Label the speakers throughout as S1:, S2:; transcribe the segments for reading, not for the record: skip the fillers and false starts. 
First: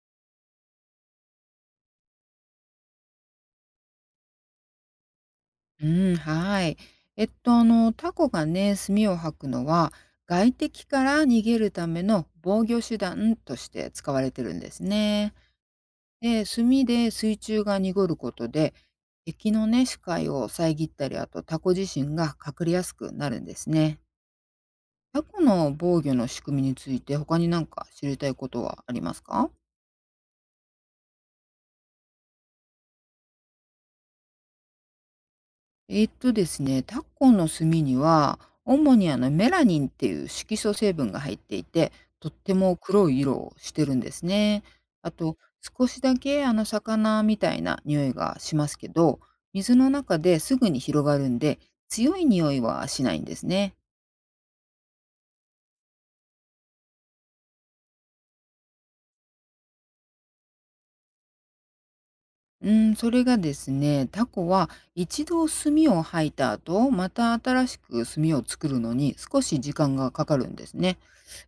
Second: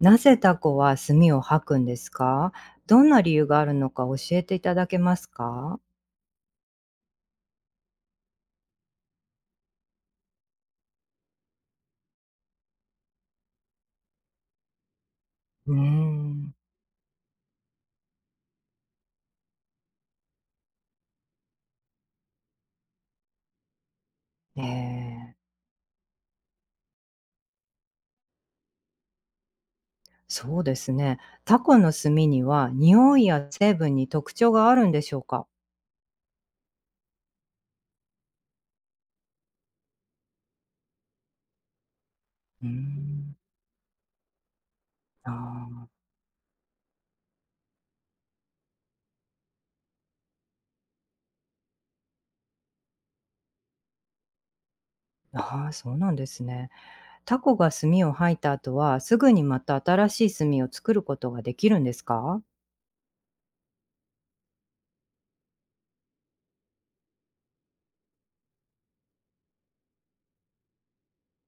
S1: なぜタコは墨を吐くんですか？どんな理由があるのか教えていただけますか？
S2: うん、はい。タコがね、墨を吐くのは、外敵から逃げるための防御手段として使われてるんですね。
S1: うー
S2: で、
S1: ん、
S2: 墨で水中が濁ることで、敵のね、視界を遮ったり、あとタコ自身が隠れやすくなるんですね。
S1: え
S2: タ
S1: え、
S2: コの防御の仕組みについて、他になんか知りたいことはありますか？
S1: そうですね。タコの墨には匂いや成分に特徴があるんでしょうか？
S2: えーっとですね、タコの炭には、主にメラニンっていう色素成分が入っていて、とって
S1: うー
S2: も黒い色
S1: ん、
S2: をしてるんですね。あと、少
S1: あ
S2: しだけ魚みたいな匂いがしますけど、水の中ですぐに広がるんで、強い匂いはしないんですね。
S1: あ、ああ、そうなんですね。タコが墨を吐いた後は、すぐにまた新しい墨を作ることができるんですか？
S2: うん、それがですね、タコは一度炭を吐いた後、また新しく炭を作るのに少し時間がかかるんですね。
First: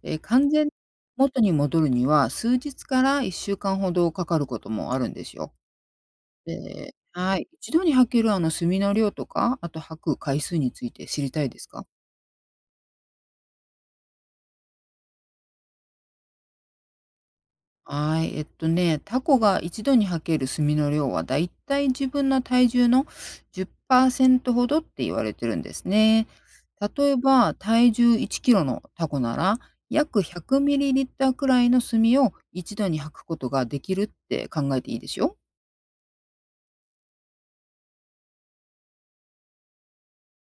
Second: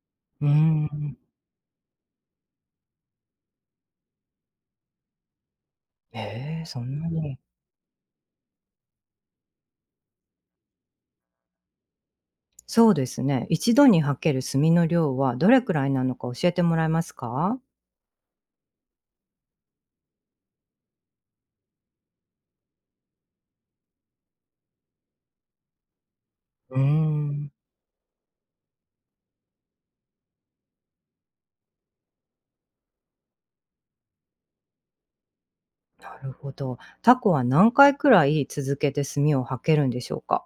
S1: うー
S2: 完全に
S1: ん、
S2: 元に戻るには、数日から1週間ほどかかることもあるんですよ。
S1: ええ、そ
S2: で
S1: んな
S2: は
S1: に。
S2: い。一度に履ける墨の量とか、あと履く回数について知りたいですか？
S1: そうですね。一度にはける炭の量はどれくらいなのか教えてもらえますか。
S2: はい。えっとね、タコが一度に履ける墨の量はだいたい自分の体重の10%ほどって言われてるんですね。
S1: うー
S2: 例え
S1: ん、
S2: ば、体重1キロのタコなら、約100ミリリッターくらいの墨を一度に履くことができるって考えていいですよ。
S1: なるほど。タコは何回くらい続けて炭をはけるんでしょうか。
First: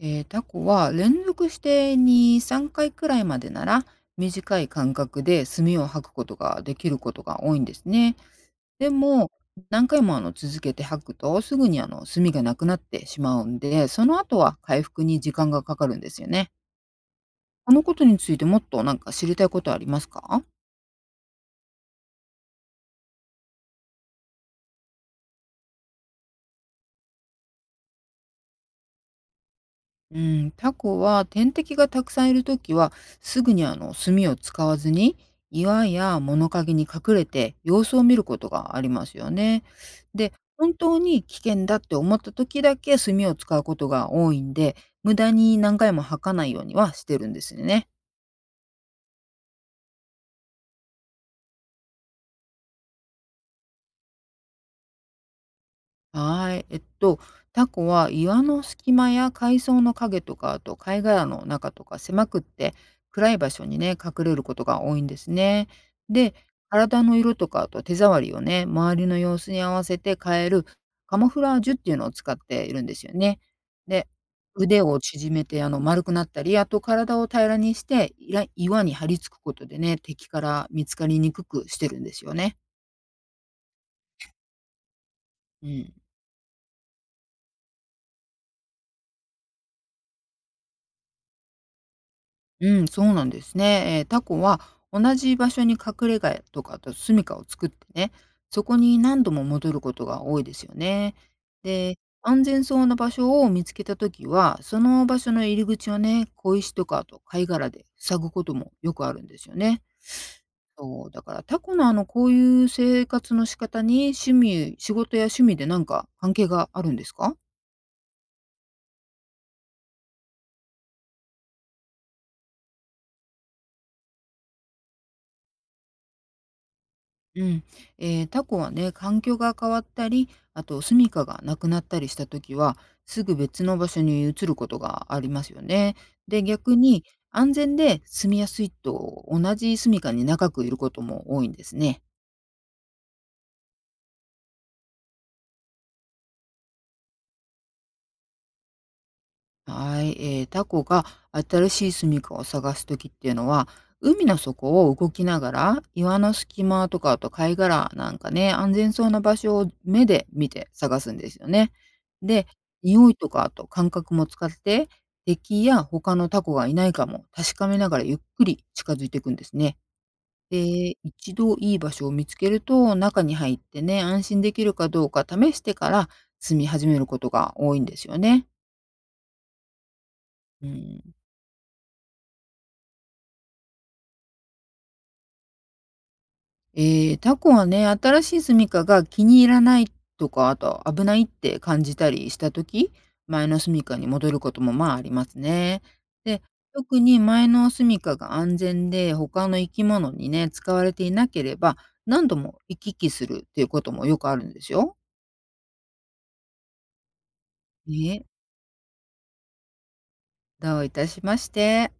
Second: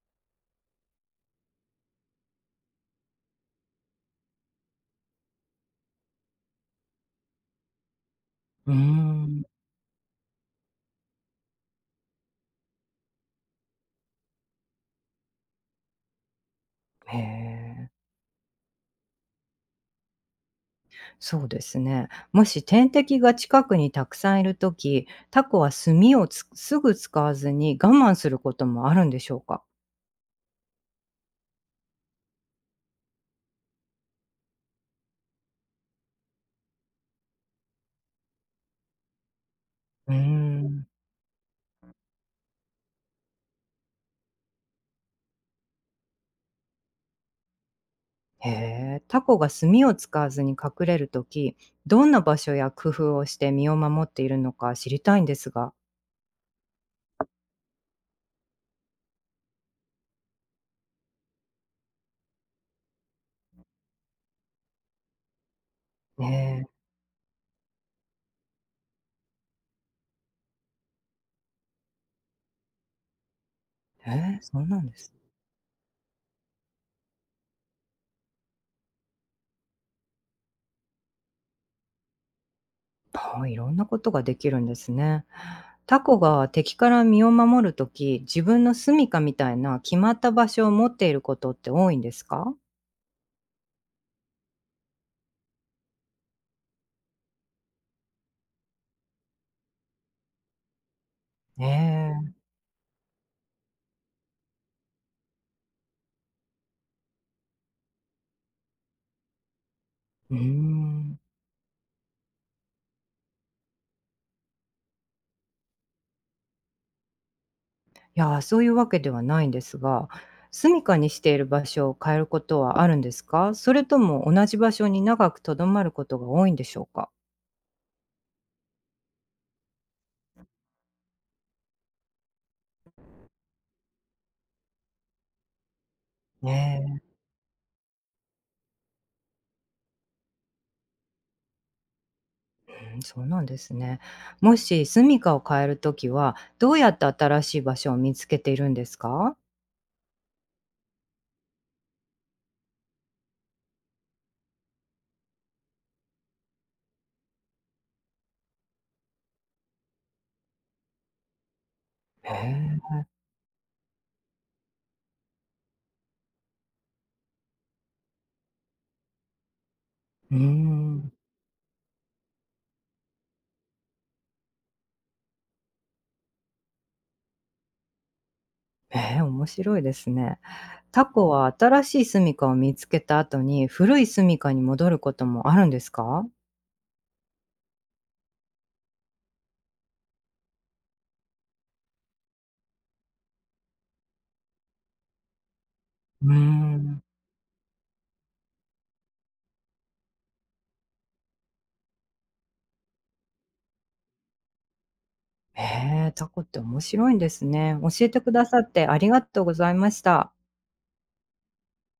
S2: タコは連続して2、3回くらいまでなら短い間隔で炭を吐くことができることが多いんですね。
S1: うー
S2: でも
S1: ん、
S2: 何回も続けて吐くとすぐに炭がなくなってしまうんで、その後は回復に時間がかかるんですよね。
S1: へ
S2: この
S1: え、
S2: ことについてもっとなんか知りたいことありますか？
S1: そうですね。もし天敵が近くにたくさんいるとき、タコは炭をつすぐ使わずに我慢することもあるんでしょうか。
S2: うん、タコは天敵がたくさんいるときはすぐに炭を使わずに岩や物陰に隠れて様子を見ることがありますよね。
S1: うー
S2: で本
S1: ん。
S2: 当に危険だって思った時だけ炭を使うことが多いんで無駄に何回も吐かないようにはしてるんですよね。
S1: へえ、タコが墨を使わずに隠れるとき、どんな場所や工夫をして身を守っているのか知りたいんですが。
S2: はい。タコは岩の隙間や海藻の影とか、あと貝殻の中とか狭くって暗い場所にね、隠れることが多いんですね。で、
S1: ね、
S2: 体の色とか、あと手触りをね、周りの様子に合わせて変えるカモフラージュっていうのを使っているんですよね。で、
S1: ええー、そうな
S2: 腕
S1: んで
S2: を
S1: す。
S2: 縮めて丸くなったり、あと体を平らにして、いら岩に張り付くことでね、敵から見つかりにくくしてるんですよね。
S1: はい、いろんなことができるんですね。
S2: うん。
S1: タコが敵から身を守るとき、自分の住処みたいな決まった場所を持っていることって多いんですか？
S2: うん、そうなんですね。タコは同じ場所に隠れ家とかあと住処を作ってね、そこに何度も戻ることが多いですよね。
S1: え
S2: で、
S1: え、
S2: 安全そうな場所を見つけたときは、その場所の入り口をね、小石とかあと貝殻で塞ぐこともよくあるんですよね。
S1: うー
S2: そう、
S1: ん。
S2: だからタコのこういう生活の仕方に趣味、仕事や趣味でなんか関係があるんですか？
S1: いやー、そういうわけではないんですが、住処にしている場所を変えることはあるんですか？それとも同じ場所に長くとどまることが多いんでしょうか？
S2: うん、タコはね、環境が変わったり、あと住処がなくなったりした時は、すぐ別の場所に移ることがありますよね。で、逆
S1: ね
S2: に安全で住みやすいと同じ住処に長くいることも多いんですね。
S1: え、うん、そうなんですね。もし住処を変えるときは、どうやって新しい場所を見つけているんですか？
S2: はい、タコが新しい住処を探す時っていうのは、海の底を動きながら、岩の隙間とか、あと貝殻なんかね、安全そうな場所を目で見て探すんですよね。
S1: へ
S2: で、
S1: え、
S2: 匂いとか、あと感覚も使って、敵や他のタコがいないかも確かめながらゆっくり近づいていくんですね。
S1: うー
S2: で、
S1: ん。
S2: 一度いい場所を見つけると、中に入ってね、安心できるかどうか試してから住み始めることが多いんですよね。
S1: ええ、面白いですね。
S2: う
S1: タ
S2: ん。
S1: コは新しい住処を見つけた後に、古い住処に戻ることもあるんですか？
S2: ええ、タコはね、新しい住処が気に入らないとか、あと危ないって感じたりした時、前の住処に戻ることも、まあ、ありますね。
S1: うー
S2: で、特
S1: ん。
S2: に前の住処が安全で、他の生き物にね、使われていなければ、何度も行き来するっていうこともよくあるんですよ。
S1: へえ、タコって面白いんですね。教えて
S2: ね。
S1: くださってありがとうございました。
S2: どういたしまして。